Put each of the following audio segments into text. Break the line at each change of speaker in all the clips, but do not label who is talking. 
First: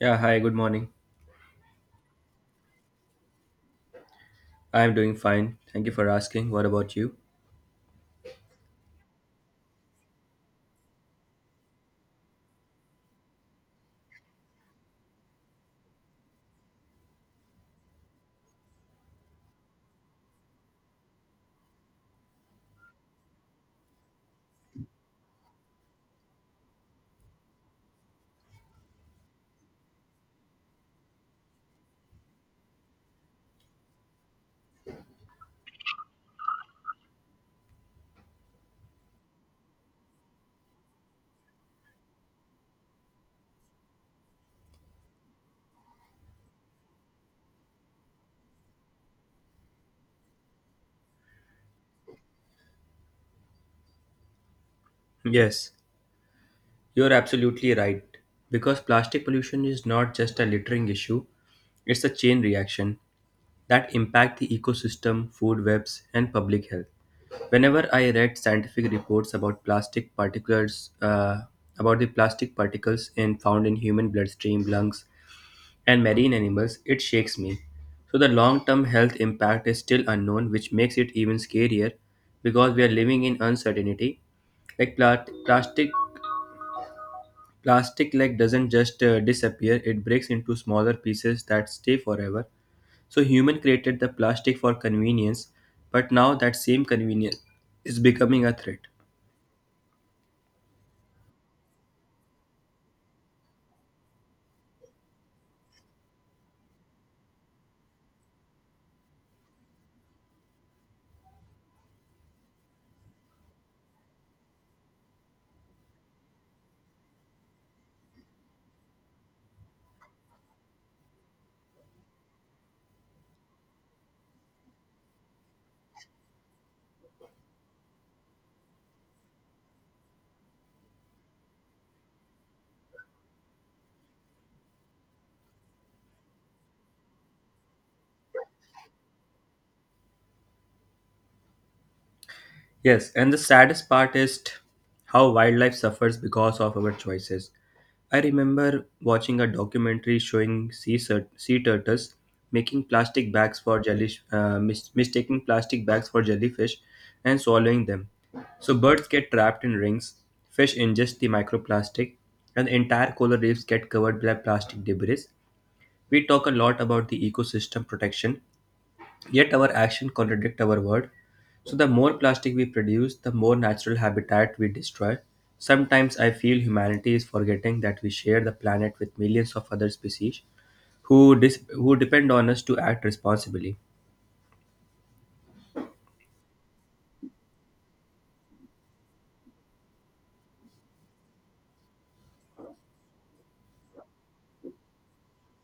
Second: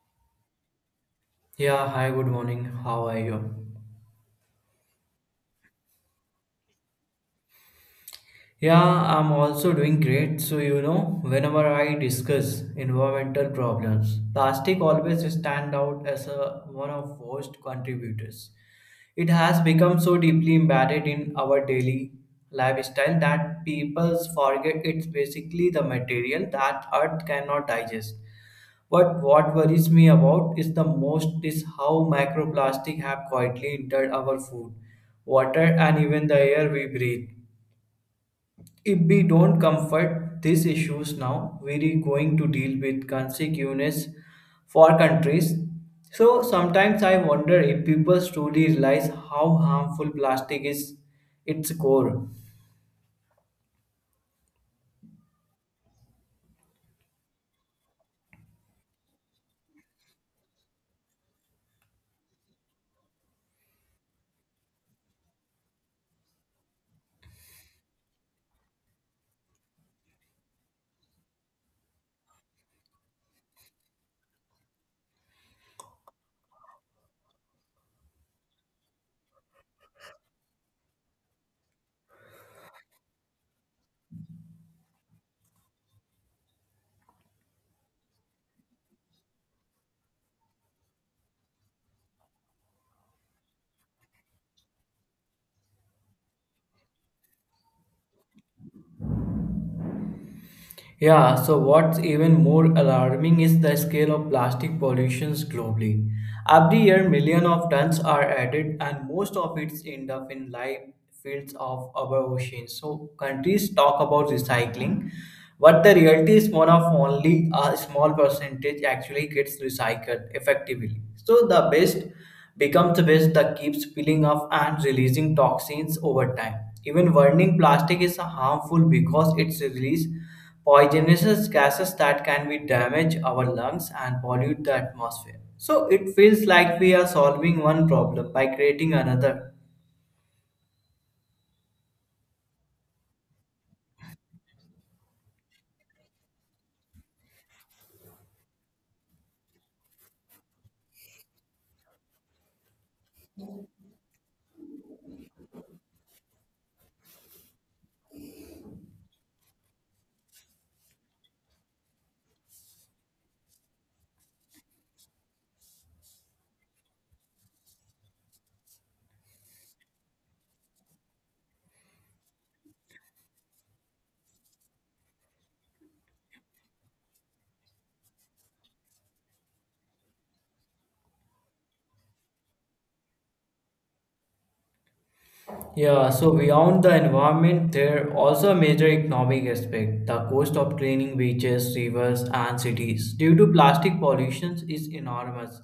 Yeah, hi, good morning.
Yeah, hi, good morning. How are you?
I am doing fine. Thank you for asking. What about you?
Yeah, I'm also doing great. So, whenever I discuss environmental problems, plastic always stand out as a, one of worst contributors. It has become so deeply embedded in our daily lifestyle that people forget it's basically the material that earth cannot digest. But what worries me about is the most is how microplastic have quietly entered our food, water and even the air we breathe. If we don't comfort these issues now, we're going to deal with consequences for countries. So sometimes I wonder if people truly realize how harmful plastic is its core.
Yes, you're absolutely right. Because plastic pollution is not just a littering issue, it's a chain reaction that impact the ecosystem, food webs, and public health. Whenever I read scientific reports about plastic particles, about the plastic particles in, found in human bloodstream, lungs, and marine animals, it shakes me. So the long term health impact is still unknown, which makes it even scarier because we are living in uncertainty. Like pla- plastic, plastic doesn't just disappear; it breaks into smaller pieces that stay forever. So human created the plastic for convenience, but now that same convenience is becoming a threat.
Yeah, so what's even more alarming is the scale of plastic pollutions globally. Every year millions of tons are added and most of it end up in live fields of our oceans. So countries talk about recycling. But the reality is one of only a small percentage actually gets recycled effectively. So the best becomes the best that keeps peeling off and releasing toxins over time. Even burning plastic is harmful because it's release poisonous gases that can be damage our lungs and pollute the atmosphere. So it feels like we are solving one problem by creating another.
Yes, and the saddest part is how wildlife suffers because of our choices. I remember watching a documentary showing sea turtles making plastic bags for jellyfish, mis- mistaking plastic bags for jellyfish and swallowing them. So birds get trapped in rings, fish ingest the microplastic, and entire coral reefs get covered by plastic debris. We talk a lot about the ecosystem protection, yet our actions contradict our word. So the more plastic we produce, the more natural habitat we destroy. Sometimes I feel humanity is forgetting that we share the planet with millions of other species who depend on us to act responsibly.
Yeah, so beyond the environment, there are also major economic aspect. The cost of cleaning beaches, rivers, and cities due to plastic pollution is enormous.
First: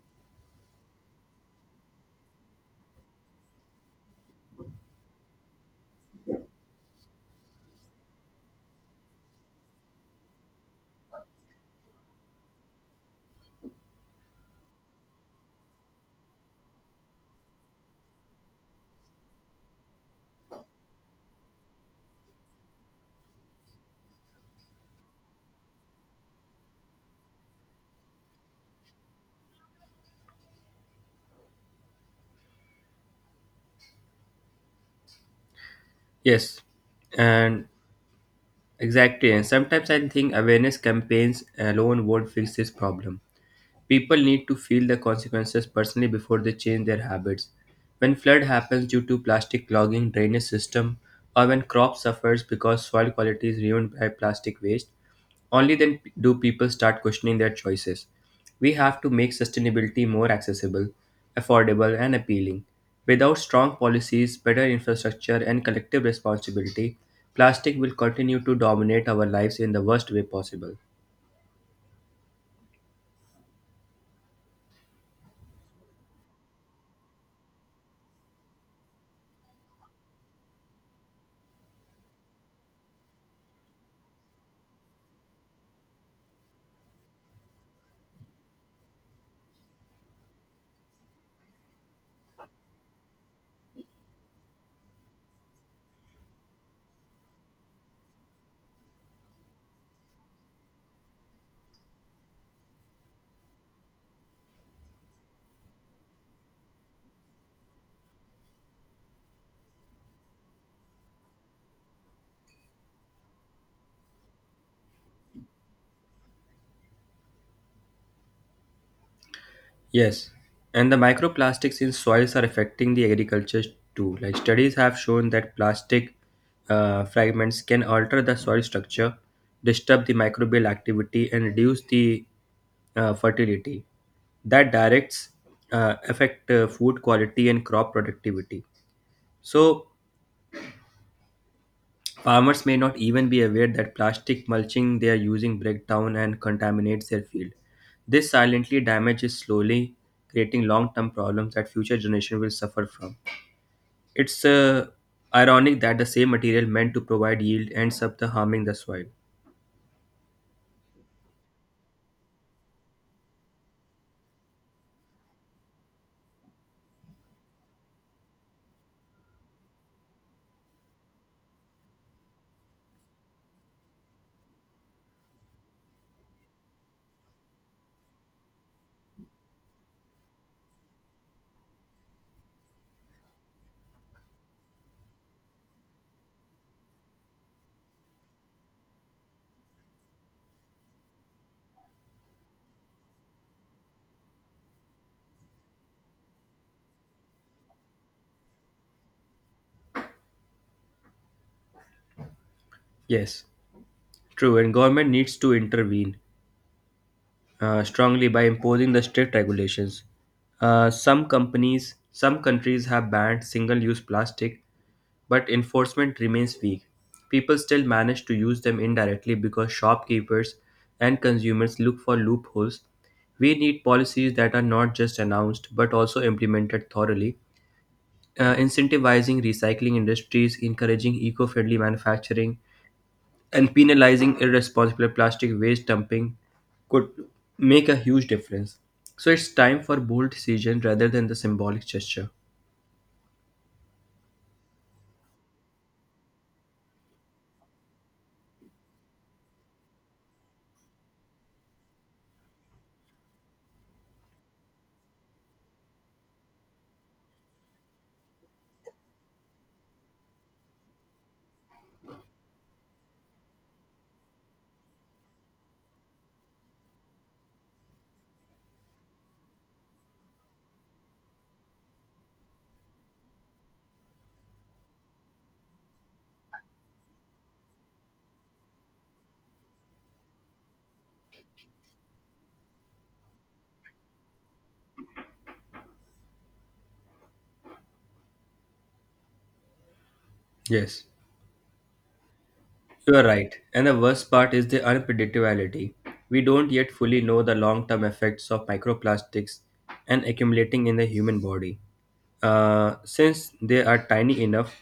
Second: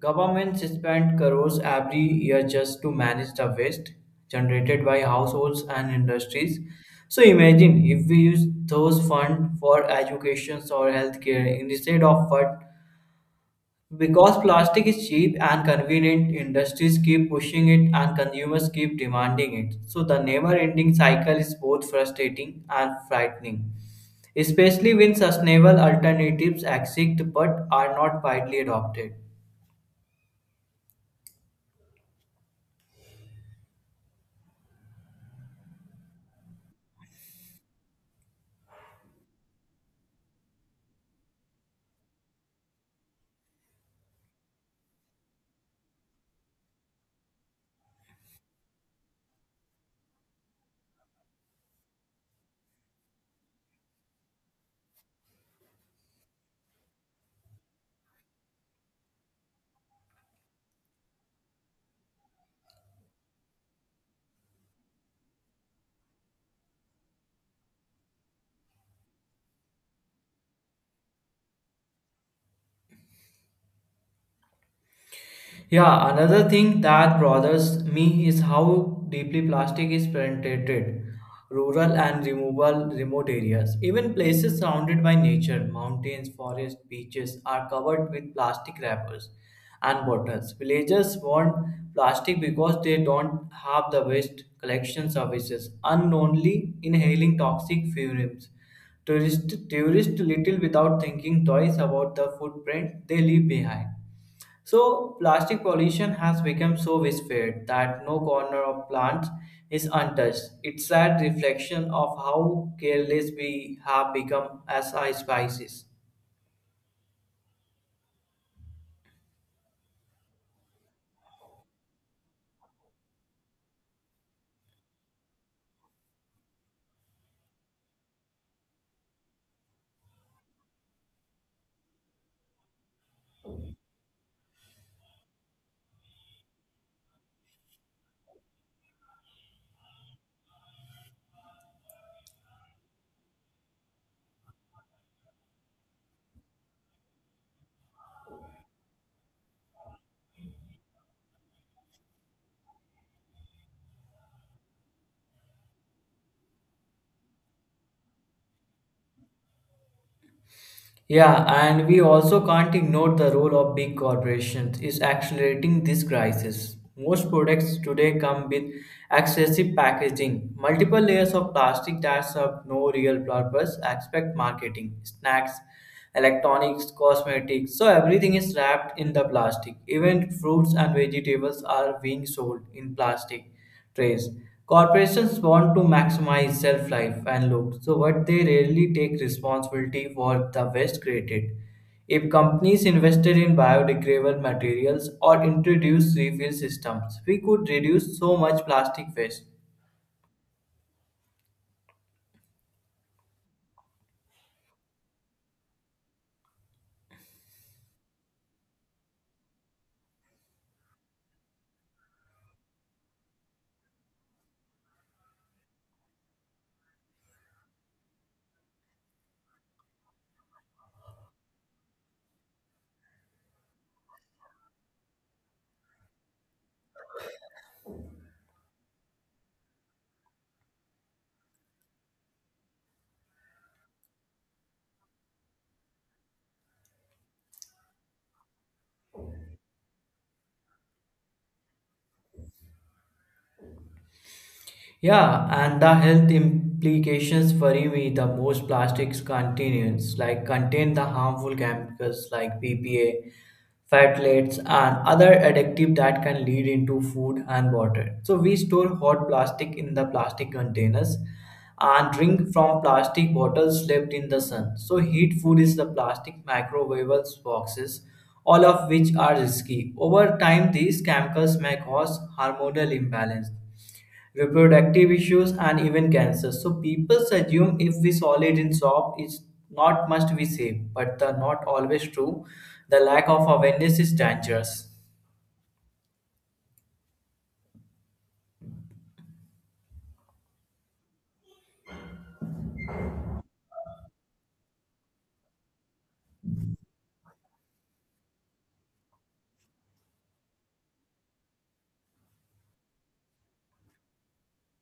Governments spend crores every year just to manage the waste generated by households and industries. So imagine if we use those funds for education or healthcare instead of what, because plastic is cheap and convenient, industries keep pushing it and consumers keep demanding it. So the never-ending cycle is both frustrating and frightening, especially when sustainable alternatives exist but are not widely adopted.
Yes, and exactly. And sometimes I think awareness campaigns alone won't fix this problem. People need to feel the consequences personally before they change their habits. When flood happens due to plastic clogging drainage system or when crop suffers because soil quality is ruined by plastic waste, only then do people start questioning their choices. We have to make sustainability more accessible, affordable, and appealing. Without strong policies, better infrastructure, and collective responsibility, plastic will continue to dominate our lives in the worst way possible.
Yeah, another thing that bothers me is how deeply plastic is penetrated rural and removal remote areas. Even places surrounded by nature, mountains, forests, beaches are covered with plastic wrappers and bottles. Villagers want plastic because they don't have the waste collection services, unknowingly inhaling toxic fumes. Tourists tourist tourist little without thinking twice about the footprint they leave behind. So, plastic pollution has become so widespread that no corner of plants is untouched. It's a sad reflection of how careless we have become as a species.
Yes, and the microplastics in soils are affecting the agriculture too. Like studies have shown that plastic fragments can alter the soil structure, disturb the microbial activity, and reduce the fertility. That directs affect food quality and crop productivity. So farmers may not even be aware that plastic mulching they are using breaks down and contaminates their field. This silently damages slowly, creating long-term problems that future generations will suffer from. It's ironic that the same material meant to provide yield ends up the harming the soil.
Yeah, and we also can't ignore the role of big corporations is accelerating this crisis. Most products today come with excessive packaging, multiple layers of plastic that serve no real purpose, except marketing, snacks, electronics, cosmetics. So everything is wrapped in the plastic. Even fruits and vegetables are being sold in plastic trays. Corporations want to maximize shelf life and look, so what they rarely take responsibility for the waste created. If companies invested in biodegradable materials or introduced refill systems, we could reduce so much plastic waste.
Yes, true. And government needs to intervene strongly by imposing the strict regulations. Some countries have banned single-use plastic, but enforcement remains weak. People still manage to use them indirectly because shopkeepers and consumers look for loopholes. We need policies that are not just announced but also implemented thoroughly, incentivizing recycling industries, encouraging eco-friendly manufacturing, and penalizing irresponsible plastic waste dumping could make a huge difference. So it's time for bold decision rather than the symbolic gesture.
Yeah, and the health implications worry me the most. Plastics containers like contain the harmful chemicals like BPA, phthalates, and other additives that can lead into food and water. So we store hot plastic in the plastic containers and drink from plastic bottles left in the sun. So heat food is the plastic microwaves boxes, all of which are risky. Over time, these chemicals may cause hormonal imbalance reproductive issues, and even cancer. So people assume if we solve it in shop, it's not must we say, but the not always true. The lack of awareness is dangerous.
Yes. You are right. And the worst part is the unpredictability. We don't yet fully know the long term effects of microplastics and accumulating in the human body. Since they are tiny enough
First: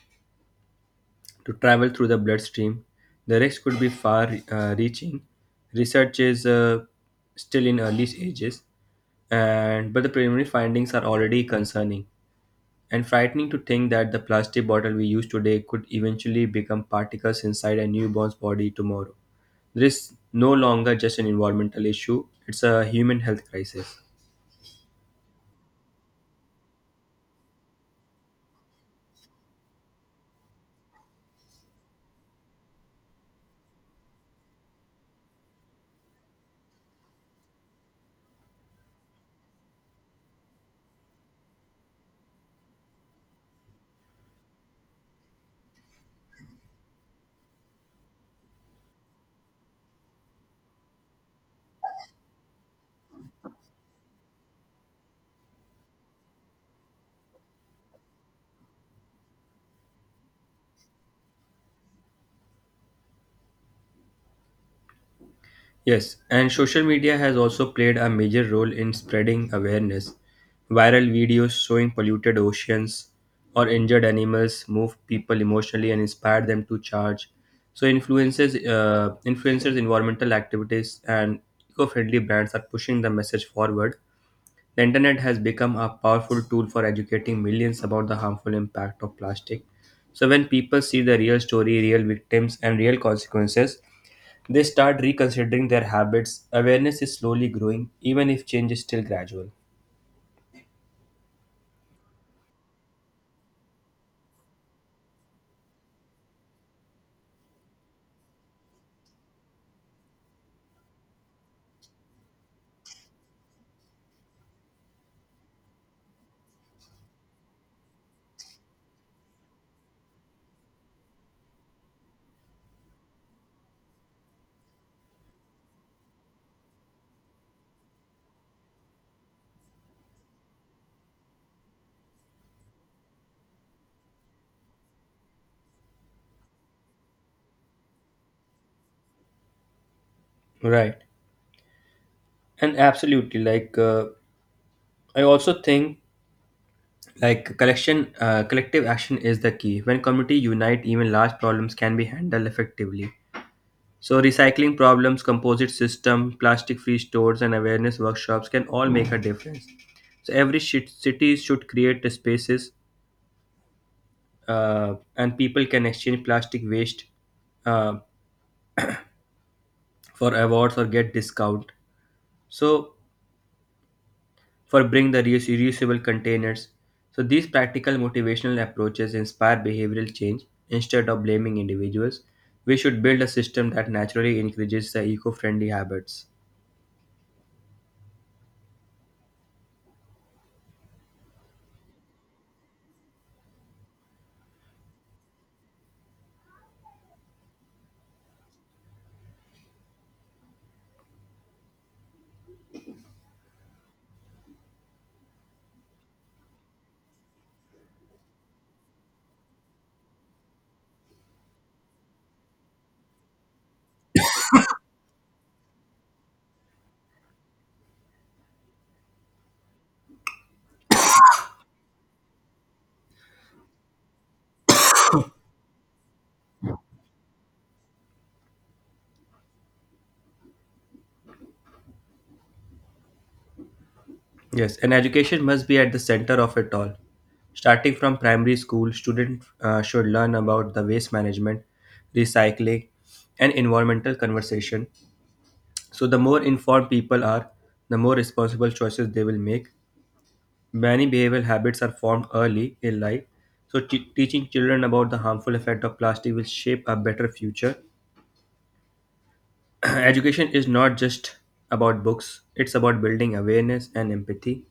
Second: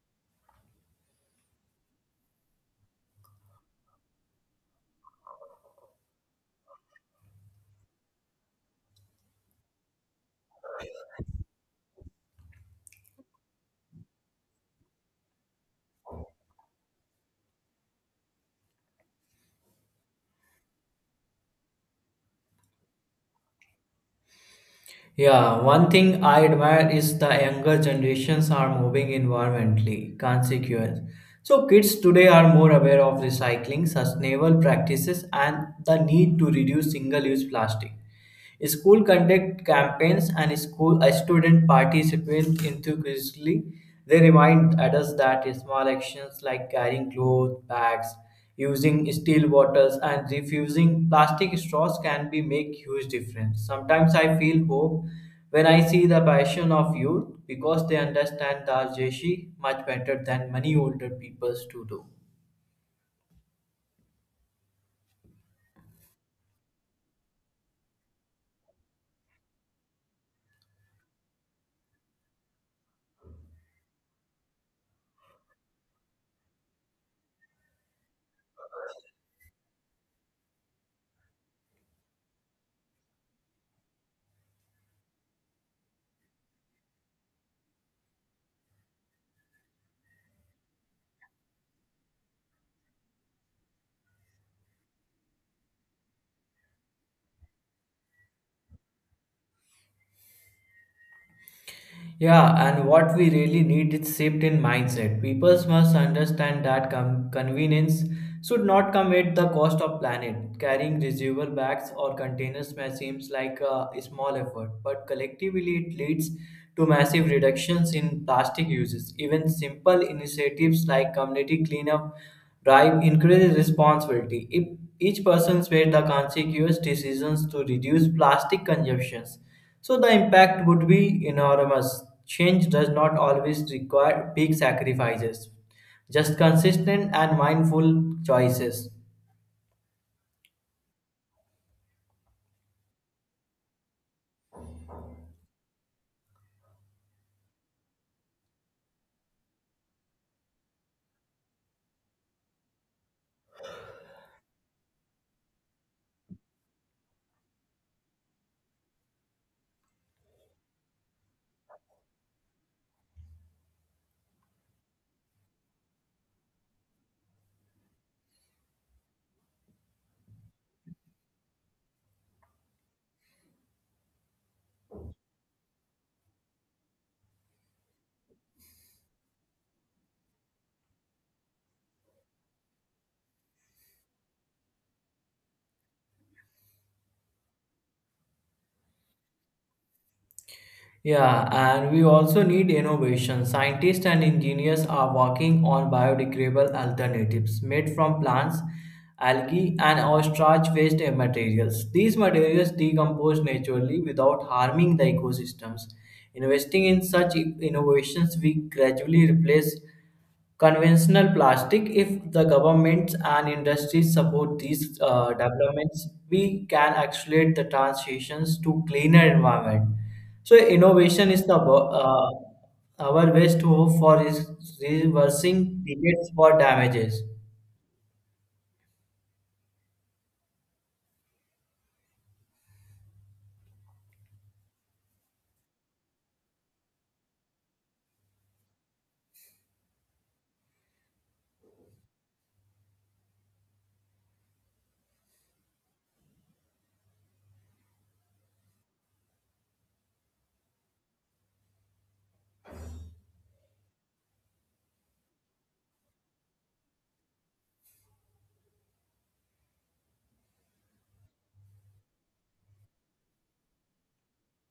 to travel through the bloodstream, the risk could be far reaching. Research is still in early stages, and but the preliminary findings are already concerning. And frightening to think that the plastic bottle we use today could eventually become particles inside a newborn's body tomorrow. There is no longer just an environmental issue, it's a human health crisis.
Yeah, one thing I admire is the younger generations are moving environmentally consequence. So kids today are more aware of recycling, sustainable practices, and the need to reduce single-use plastic. School conduct campaigns and school student participate enthusiastically. They remind adults that small actions like carrying clothes, bags, using steel bottles and refusing plastic straws can be make huge difference. Sometimes I feel hope when I see the passion of youth because they understand the Jeshi much better than many older peoples to do.
Yes, and social media has also played a major role in spreading awareness. Viral videos showing polluted oceans or injured animals move people emotionally and inspire them to charge. So influencers, environmental activities, and eco-friendly brands are pushing the message forward. The internet has become a powerful tool for educating millions about the harmful impact of plastic. So, when people see the real story, real victims, and real consequences, they start reconsidering their habits. Awareness is slowly growing, even if change is still gradual.
Yeah, and what we really need is shift in mindset. People must understand that convenience should not come at the cost of planet. Carrying reusable bags or containers may seems like a small effort, but collectively it leads to massive reductions in plastic uses. Even simple initiatives like community cleanup drive increases responsibility. If each person makes the conscious decisions to reduce plastic consumptions so the impact would be enormous. Change does not always require big sacrifices, just consistent and mindful choices.
Right. And absolutely, like, I also think like collection collective action is the key. When community unite, even large problems can be handled effectively. So recycling problems, composite system, plastic-free stores, and awareness workshops can all make a difference. So every shit city should create the spaces, and people can exchange plastic waste uh, for awards or get discount. So for bring the reuse- reusable containers. So these practical motivational approaches inspire behavioral change instead of blaming individuals. We should build a system that naturally encourages the eco-friendly habits.
Yeah, and we also need innovation. Scientists and engineers are working on biodegradable alternatives made from plants, algae, and ostrich waste materials. These materials decompose naturally without harming the ecosystems. Investing in such innovations, we gradually replace conventional plastic. If the governments and industries support these developments, we can accelerate the transitions to cleaner environment. So innovation is the uh, our best hope for is reversing decades for damages.
Yes, and education must be at the center of it all. Starting from primary school, students should learn about the waste management, recycling, and environmental conversation. So, the more informed people are, the more responsible choices they will make. Many behavioral habits are formed early in life. So, teaching children about the harmful effect of plastic will shape a better future. Education is not just about books, it's about building awareness and empathy.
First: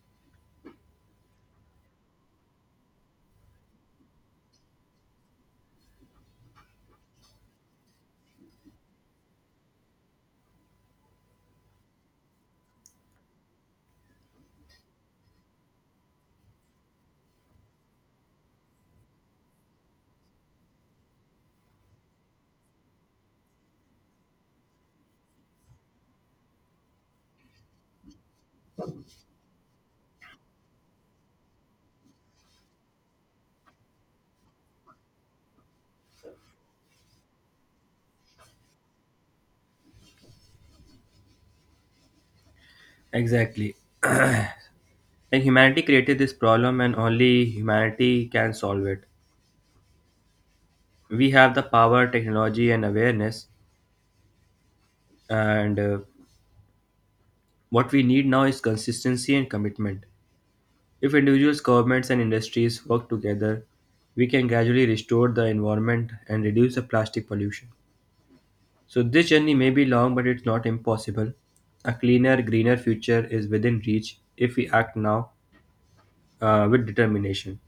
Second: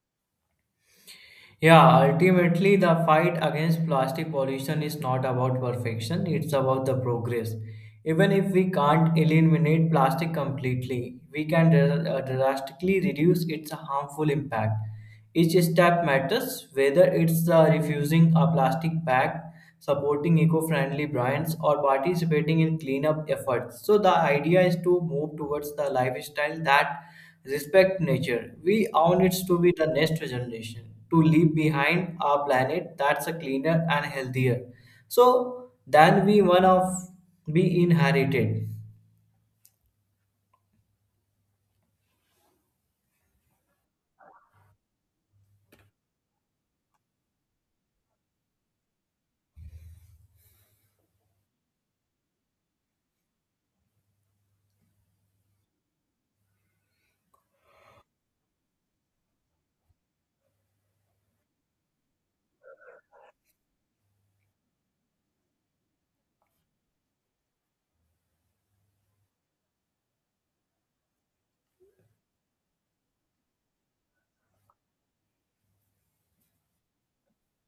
Yeah, ultimately, the fight against plastic pollution is not about perfection, it's about the progress. Even if we can't eliminate plastic completely, we can drastically reduce its harmful impact. Each step matters, whether it's refusing a plastic bag, supporting eco friendly brands, or participating in cleanup efforts. So, the idea is to move towards the lifestyle that respect nature. We own it to be the next generation, to leave behind our planet that's a cleaner and healthier. So than we one of be inherited.
Exactly. And humanity created this problem, and only humanity can solve it. We have the power, technology, and awareness. And what we need now is consistency and commitment. If individuals, governments, and industries work together, we can gradually restore the environment and reduce the plastic pollution. So, this journey may be long, but it's not impossible. A cleaner, greener future is within reach if we act now with determination.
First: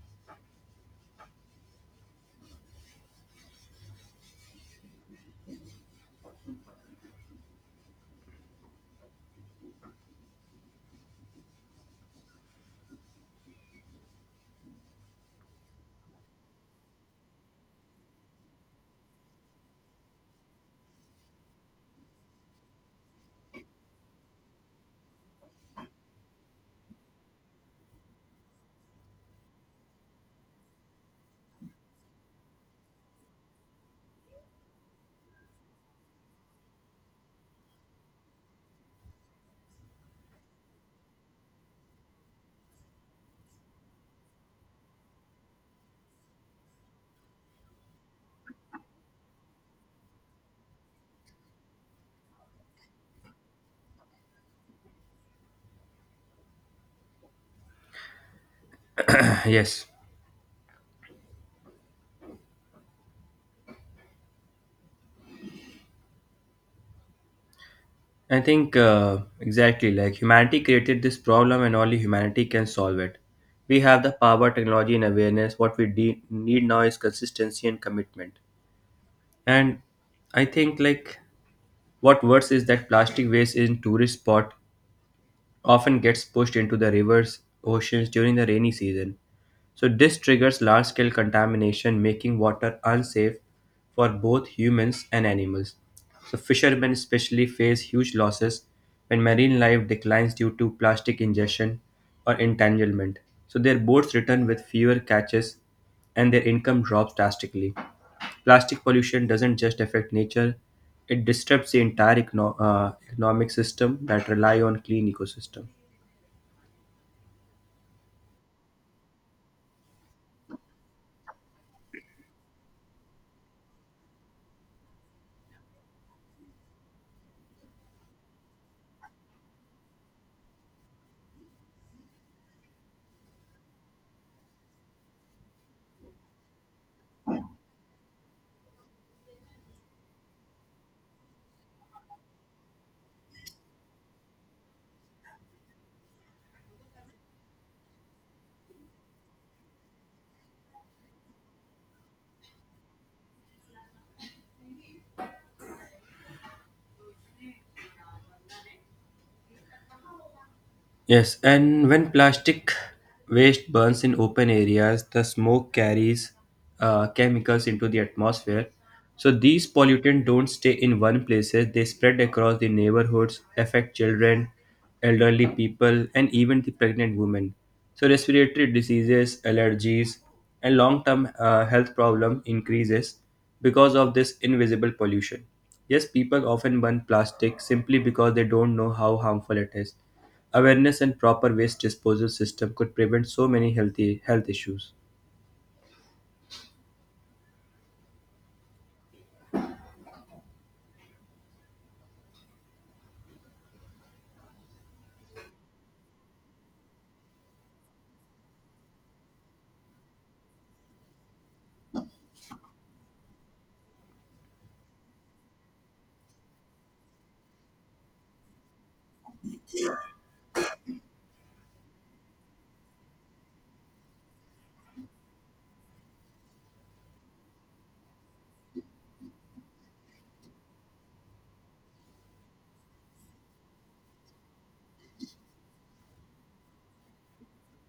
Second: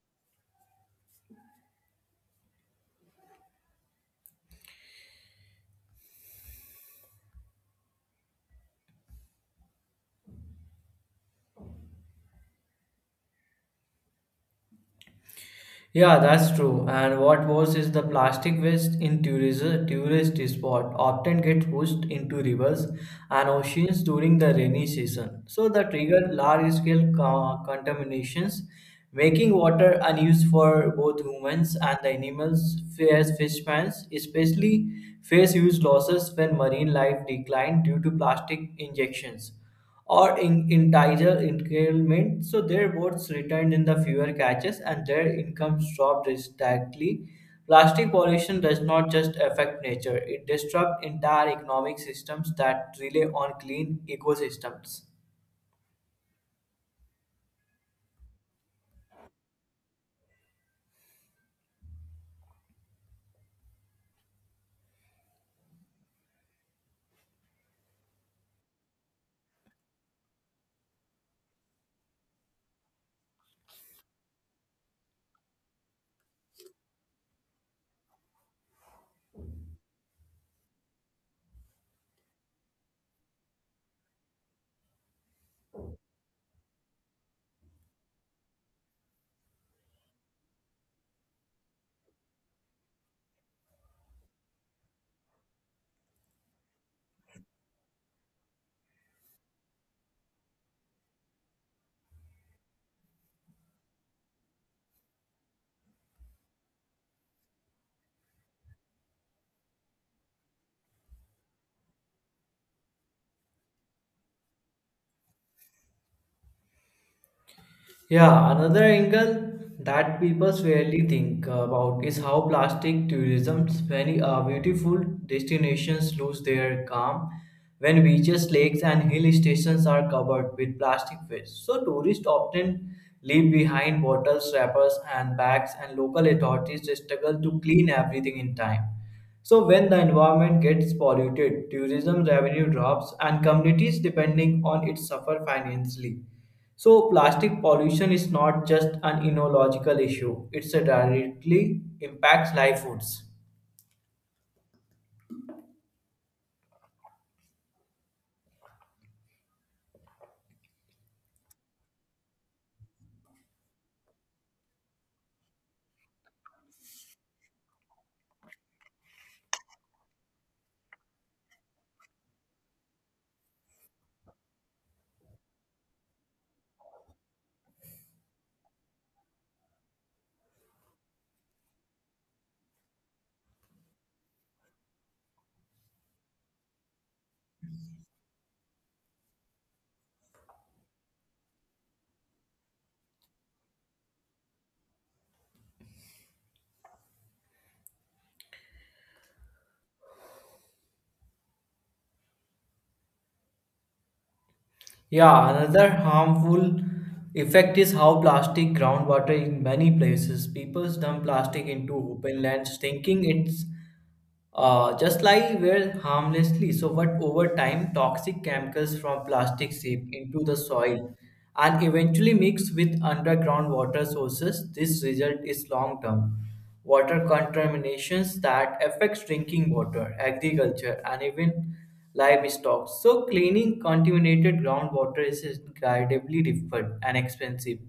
Yeah, that's true. And what worse is the plastic waste in tourism, tourist spot often get pushed into rivers and oceans during the rainy season. So the trigger large-scale contaminations, making water unused for both humans and the animals. Fierce fishermen especially face huge losses when marine life decline due to plastic injections or in entire increment. So their votes returned in the fewer catches and their income dropped drastically. Plastic pollution does not just affect nature, it disrupts entire economic systems that rely on clean ecosystems.
Yes. I think Exactly, like humanity created this problem and only humanity can solve it. We have the power, technology, and awareness. What we need now is consistency and commitment. And I think like what worse is that plastic waste in tourist spot often gets pushed into the rivers, oceans during the rainy season. So this triggers large-scale contamination, making water unsafe for both humans and animals. So fishermen especially face huge losses when marine life declines due to plastic ingestion or entanglement. So their boats return with fewer catches and their income drops drastically. Plastic pollution doesn't just affect nature, it disrupts the entire economic system that rely on clean ecosystem.
Yeah, another angle that people rarely think about is how plastic tourism, many beautiful destinations lose their calm when beaches, lakes, and hill stations are covered with plastic waste. So tourists often leave behind bottles, wrappers, and bags, and local authorities struggle to clean everything in time. So when the environment gets polluted, tourism revenue drops and communities depending on it suffer financially. So plastic pollution is not just an enological issue, it's a directly impacts livelihoods.
Yes, and when plastic waste burns in open areas, the smoke carries chemicals into the atmosphere. So these pollutants don't stay in one place, they spread across the neighborhoods, affect children, elderly people, and even the pregnant women. So respiratory diseases, allergies, and long-term health problem increases because of this invisible pollution. Yes, people often burn plastic simply because they don't know how harmful it is. Awareness and proper waste disposal system could prevent so many healthy health issues.
Yeah, another harmful effect is how plastic groundwater in many places. People dump plastic into open lands thinking it's just like were harmlessly, so but over time, toxic chemicals from plastic seep into the soil and eventually mix with underground water sources. This result is long-term water contaminations that affects drinking water, agriculture, and even livestock. So cleaning contaminated groundwater is incredibly difficult and expensive.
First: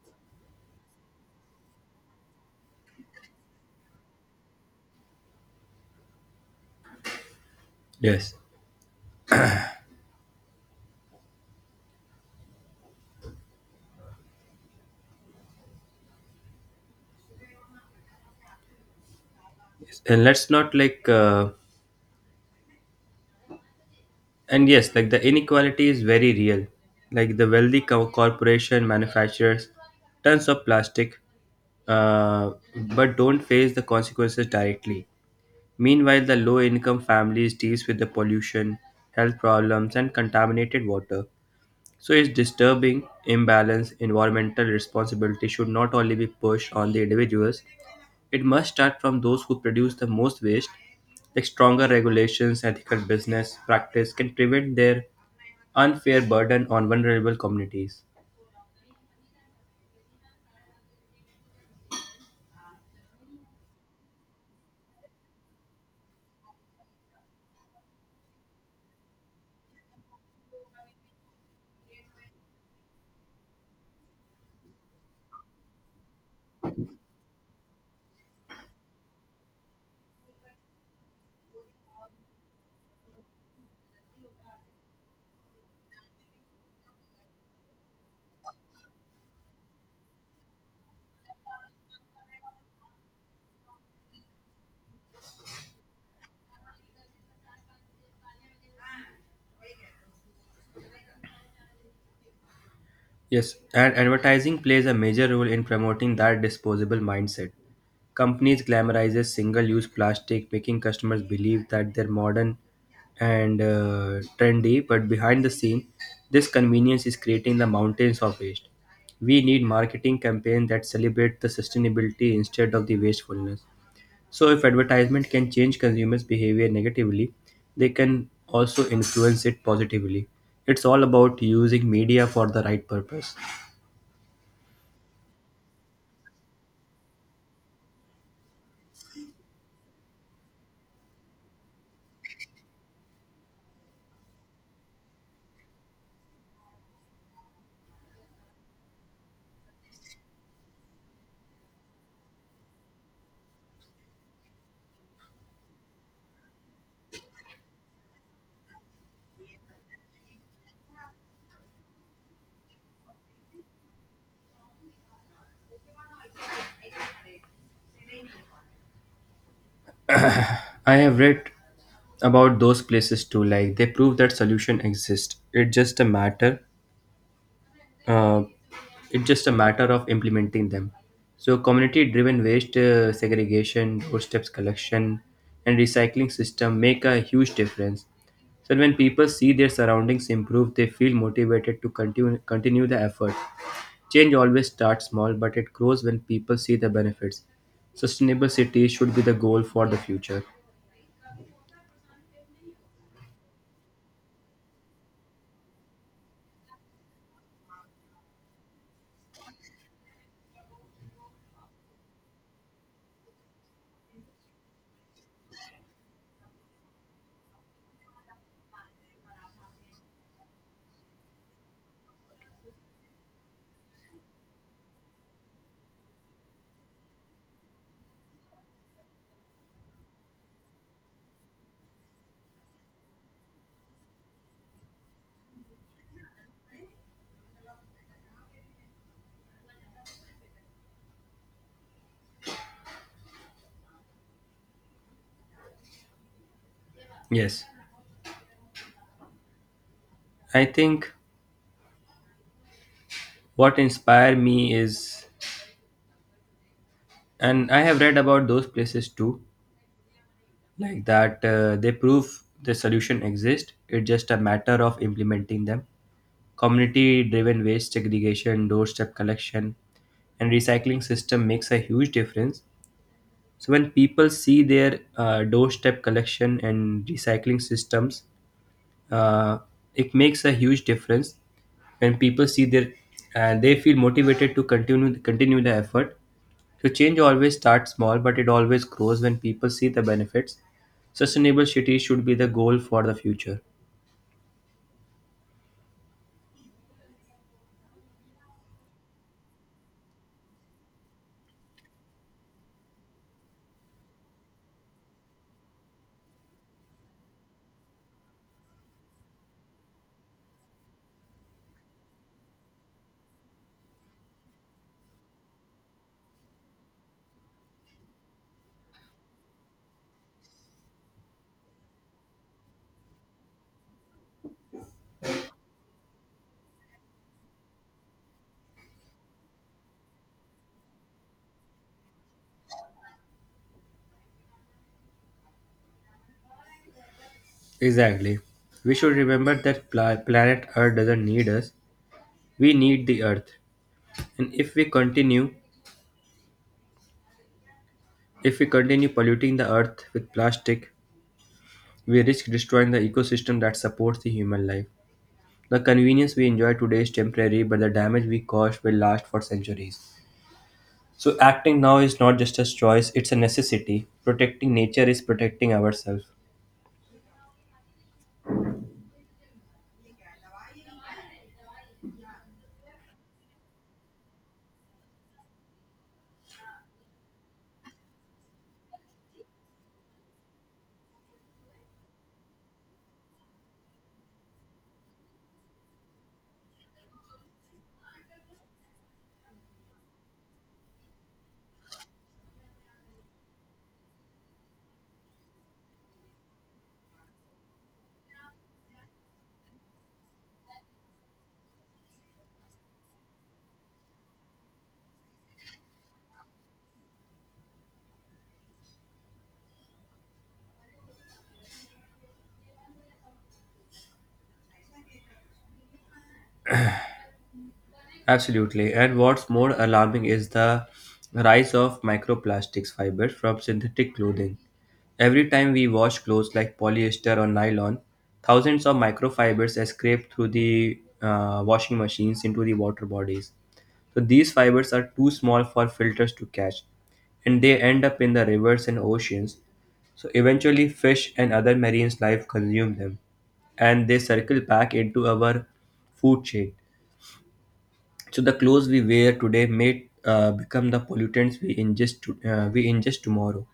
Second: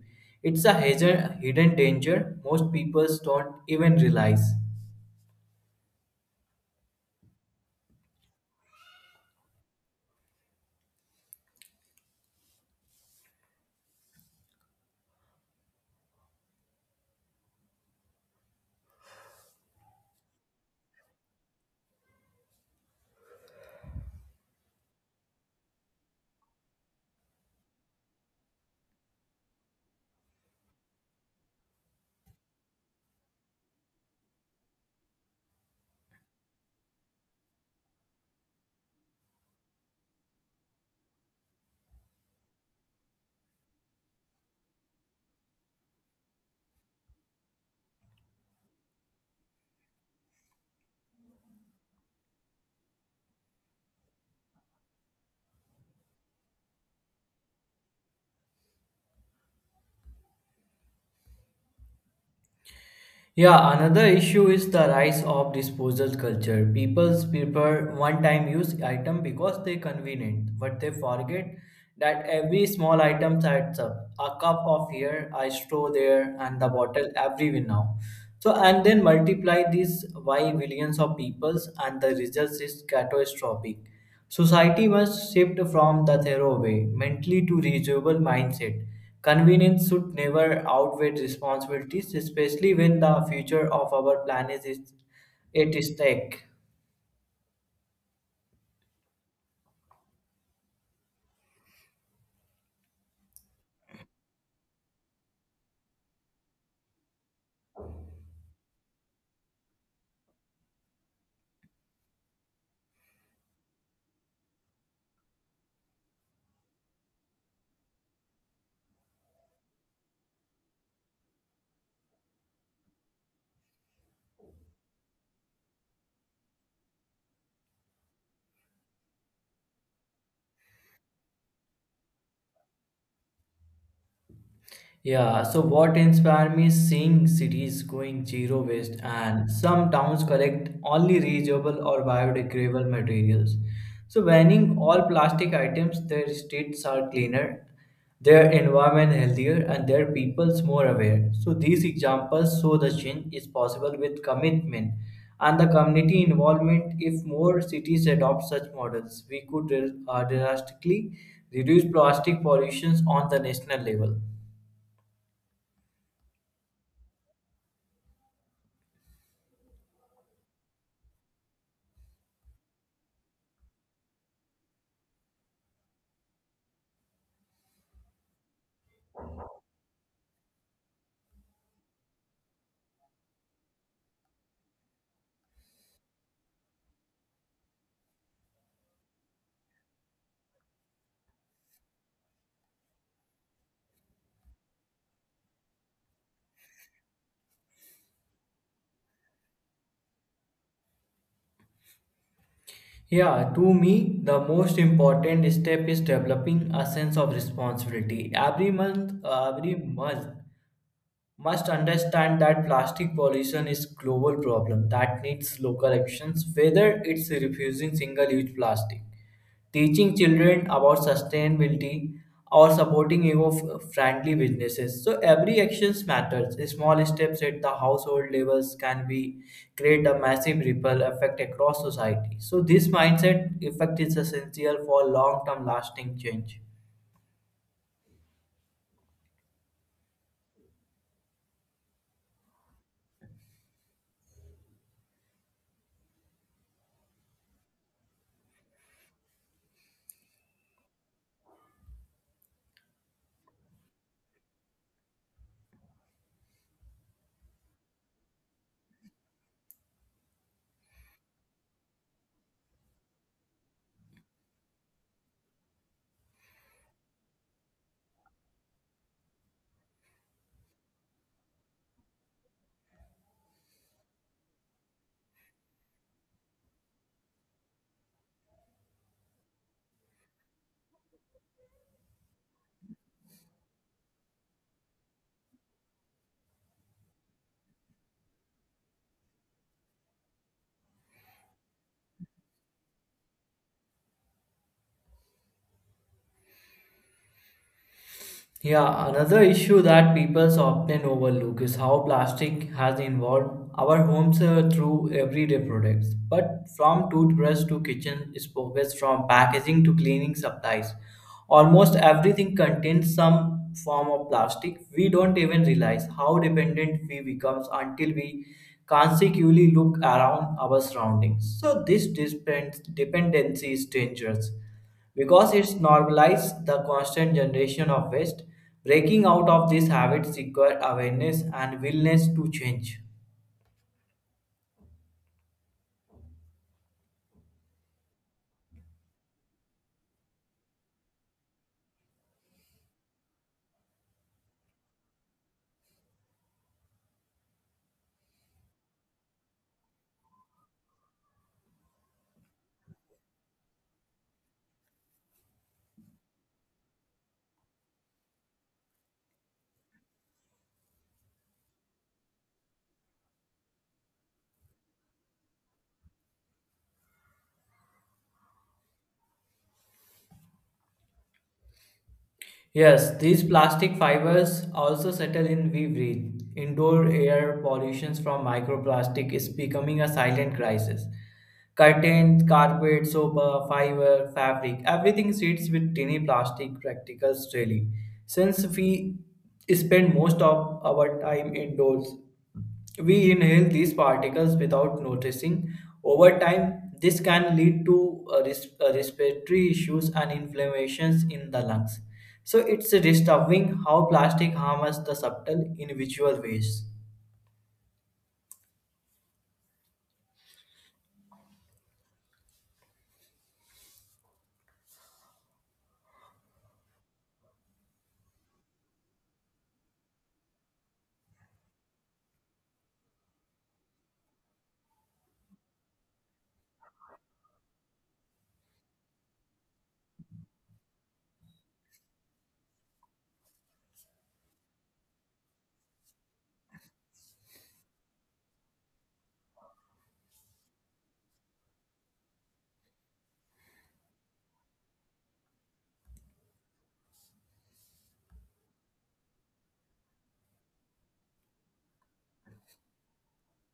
It's a hazard, hidden danger most people don't even realize.
Yes. Yes. And let's not like, and yes, like the inequality is very real. Like the corporation manufacturers tons of plastic, uh, but don't face the consequences directly. Meanwhile, the low income families deals with the pollution, health problems, and contaminated water. So it's disturbing imbalance. Environmental responsibility should not only be pushed on the individuals. It must start from those who produce the most waste. Like stronger regulations, ethical business practice can prevent their unfair burden on vulnerable communities.
Yeah, another issue is the rise of disposal culture. People prefer one-time use item because they're convenient, but they forget that every small item adds up. A cup of here, a straw there, and the bottle everywhere now. So and then multiply this by billions of peoples and the result is catastrophic. Society must shift from the thorough way, mentally to reusable mindset. Convenience should never outweigh responsibilities, especially when the future of our planet is at stake.
Yes, and advertising plays a major role in promoting that disposable mindset. Companies glamorizes single-use plastic, making customers believe that they're modern and trendy, but behind the scene, this convenience is creating the mountains of waste. We need marketing campaigns that celebrate the sustainability instead of the wastefulness. So if advertisement can change consumers' behavior negatively, they can also influence it positively. It's all about using media for the right purpose.
Yeah, so what inspired me is seeing cities going zero waste and some towns collect only reusable or biodegradable materials. So banning all plastic items, their streets are cleaner, their environment healthier, and their peoples more aware. So these examples show the change is possible with commitment and the community involvement. If more cities adopt such models, we could drastically reduce plastic pollutions on the national level.
I have read about those places too. Like they prove that solution exist. It's just a matter. Uh, it's just a matter of implementing them. So community-driven waste segregation, doorsteps collection, and recycling system make a huge difference. So when people see their surroundings improve, they feel motivated to continue the effort. Change always starts small, but it grows when people see the benefits. Sustainable cities should be the goal for the future.
Yeah, to me, the most important step is developing a sense of responsibility. Every month, must understand that plastic pollution is global problem that needs local actions whether it's refusing single use plastic teaching children about sustainability or supporting eco-friendly businesses so every actions matters small steps at the household levels can be create a massive ripple effect across society so this mindset effect is essential for long-term lasting change.
Yes. I think what inspired me is, and I have read about those places too, like that they prove the solution exists. It's just a matter of implementing them. Community driven waste segregation, doorstep collection, and recycling system makes a huge difference. So when people see their doorstep collection and recycling systems uh, it makes a huge difference when people see their and they feel motivated to continue the effort. So change always starts small, but it always grows when people see the benefits. Sustainable cities should be the goal for the future.
Yeah, another issue that people often overlook is how plastic has involved our homes through everyday products. But from toothbrush to kitchen spokes, from packaging to cleaning supplies, almost everything contains some form of plastic. We don't even realize how dependent we become until we consequently look around our surroundings. So this dependency is dangerous because it's normalized the constant generation of waste, breaking out of these habits require awareness and willingness to change.
Exactly. We should remember that planet earth doesn't need us, we need the earth. And if we continue polluting the earth with plastic, we risk destroying the ecosystem that supports the human life. The convenience we enjoy today is temporary, but the damage we caused will last for centuries. So, acting now is not just a choice, it's a necessity. Protecting nature is protecting ourselves.
Yes, these plastic fibers also settle in we breathe. Indoor air pollution from microplastic is becoming a silent crisis. Curtains, carpet, sofa, fiber, fabric, everything sits with tiny plastic particles daily. Since we spend most of our time indoors, we inhale these particles without noticing. Over time, this can lead to respiratory issues and inflammations in the lungs. So, it's disturbing how plastic harms the subtle in visual ways.
Absolutely. And what's more alarming is the rise of microplastics fibers from synthetic clothing. Every time we wash clothes like polyester or nylon, thousands of microfibers escape through the washing machines into the water bodies. So these fibers are too small for filters to catch, and they end up in the rivers and oceans. So eventually, fish and other marine life consume them, and they circle back into our food chain. So the clothes we wear today may become the pollutants we ingest to, we ingest tomorrow.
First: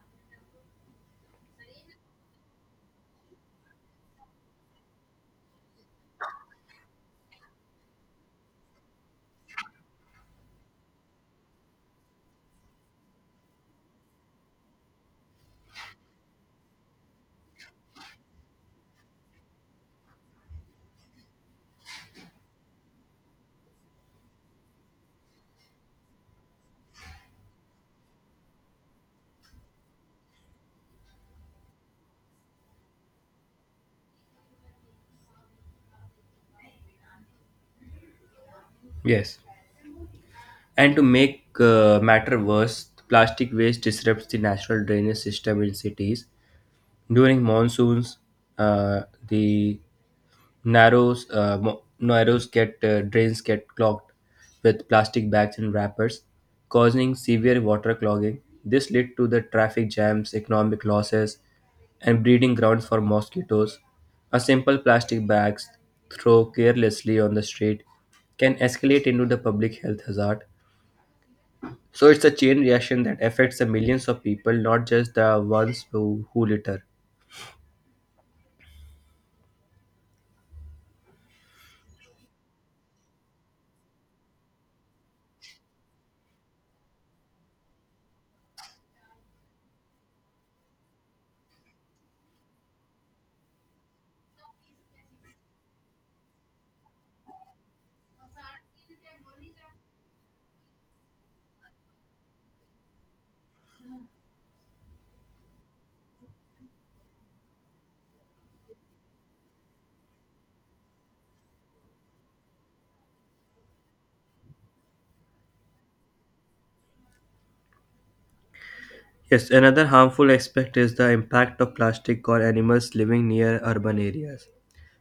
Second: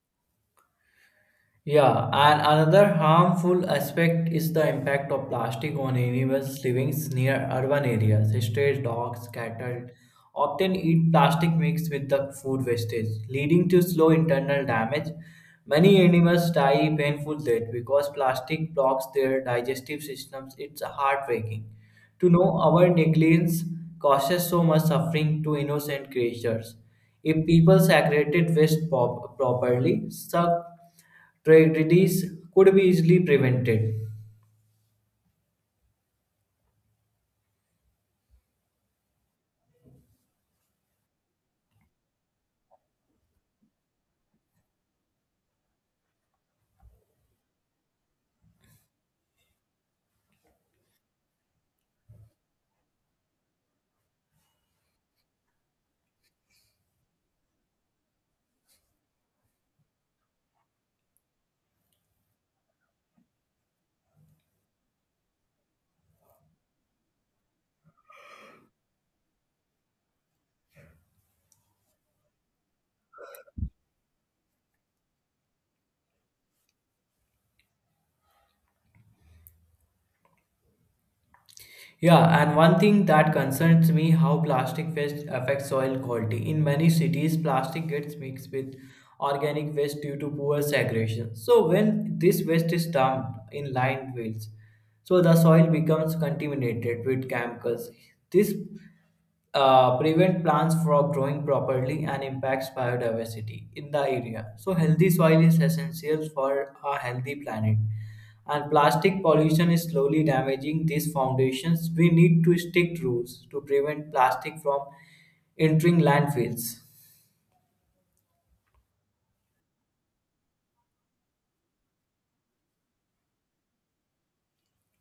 Yeah, and another harmful aspect is the impact of plastic on animals living near urban areas. Stray dogs, cattle often eat plastic mixed with the food wastage, leading to slow internal damage. Many animals die painful death because plastic blocks their digestive systems. It's heartbreaking to know our negligence causes so much suffering to innocent creatures. If people segregated waste pop properly, suck tragedies could be easily prevented.
Yes. And to make matter worse, plastic waste disrupts the natural drainage system in cities. During monsoons, uh, the narrows get drains get clogged with plastic bags and wrappers, causing severe water clogging. This led to the traffic jams, economic losses, and breeding grounds for mosquitoes. A simple plastic bag thrown carelessly on the street can escalate into the public health hazard. So it's a chain reaction that affects the millions of people, not just the ones who litter.
Yeah, and one thing that concerns me how plastic waste affects soil quality. In many cities, plastic gets mixed with organic waste due to poor segregation. So when this waste is dumped in landfills, so the soil becomes contaminated with chemicals. This prevent plants from growing properly and impacts biodiversity in the area. So, healthy soil is essential for a healthy planet, and plastic pollution is slowly damaging these foundations. We need to stick rules to prevent plastic from entering landfills.
Yes, another harmful aspect is the impact of plastic on animals living near urban areas.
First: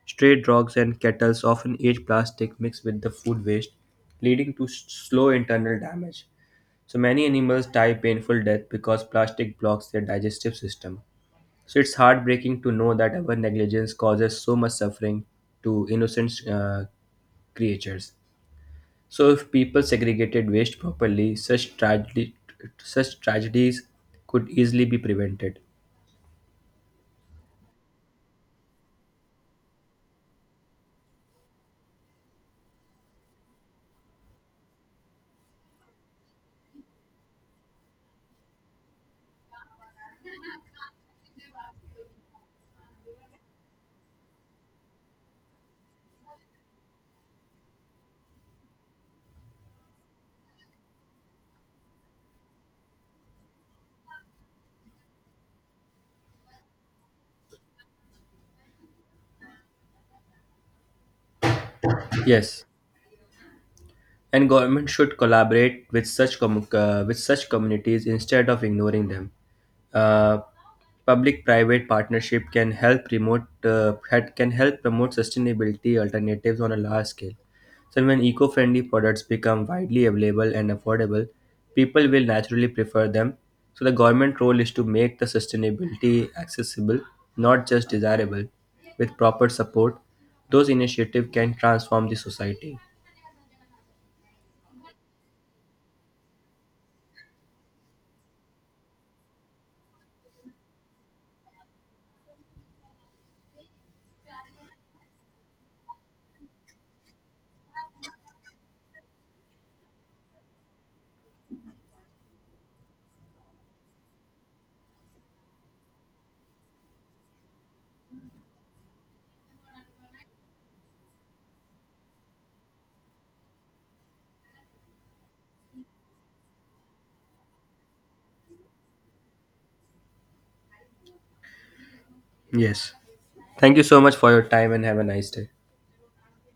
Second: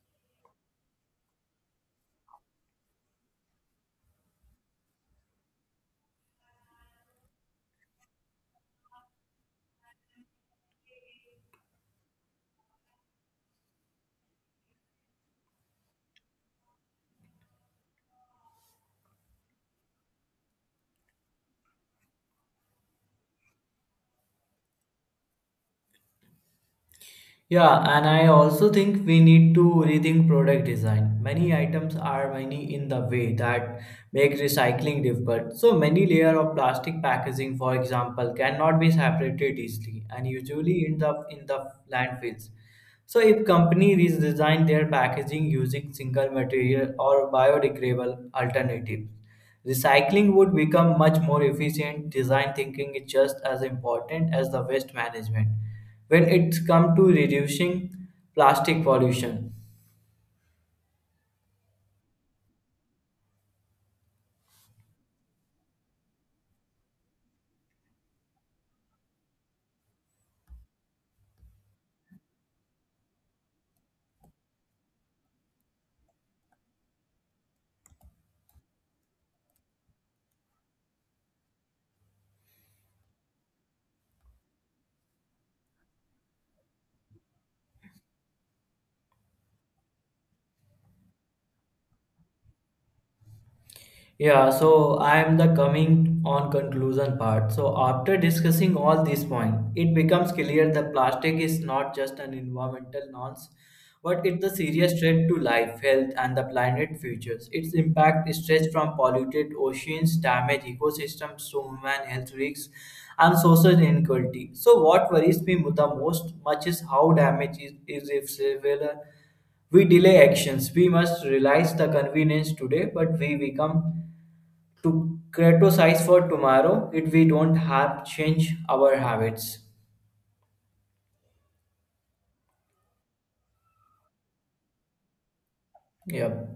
Stray dogs and kettles often eat plastic mixed with the food waste, leading to slow internal damage. So many animals die painful death because plastic blocks their digestive system. So it's heartbreaking to know that our negligence causes so much suffering to innocent creatures. So, if people segregated waste properly, such tragedies could easily be prevented.
Yeah, and I also think we need to rethink product design. Many items are many in the way that make recycling difficult. So many layer of plastic packaging, for example, cannot be separated easily and usually end up in the landfills. So if company redesign their packaging using single material or biodegradable alternatives, recycling would become much more efficient. Design thinking is just as important as the waste management when it's come to reducing plastic pollution.
Yes. And government should collaborate with such communities instead of ignoring them. Uh, Public-private partnership can help promote can help promote sustainability alternatives on a large scale. So when eco-friendly products become widely available and affordable, people will naturally prefer them. So the government role is to make the sustainability accessible, not just desirable. With proper support, those initiatives can transform the society.
Yeah, so I am the coming on conclusion part. So after discussing all these points, it becomes clear that plastic is not just an environmental nonce, but it's a serious threat to life, health, and the planet futures. Its impact stretches from polluted oceans, damaged ecosystems, to human health risks, and social inequality. So what worries me the most much is how damage is irreversible we delay actions. We must realize the convenience today, but we become to criticize for tomorrow if we don't have change our habits.
Yes. Thank you so much for your time and have a nice day.
Yep.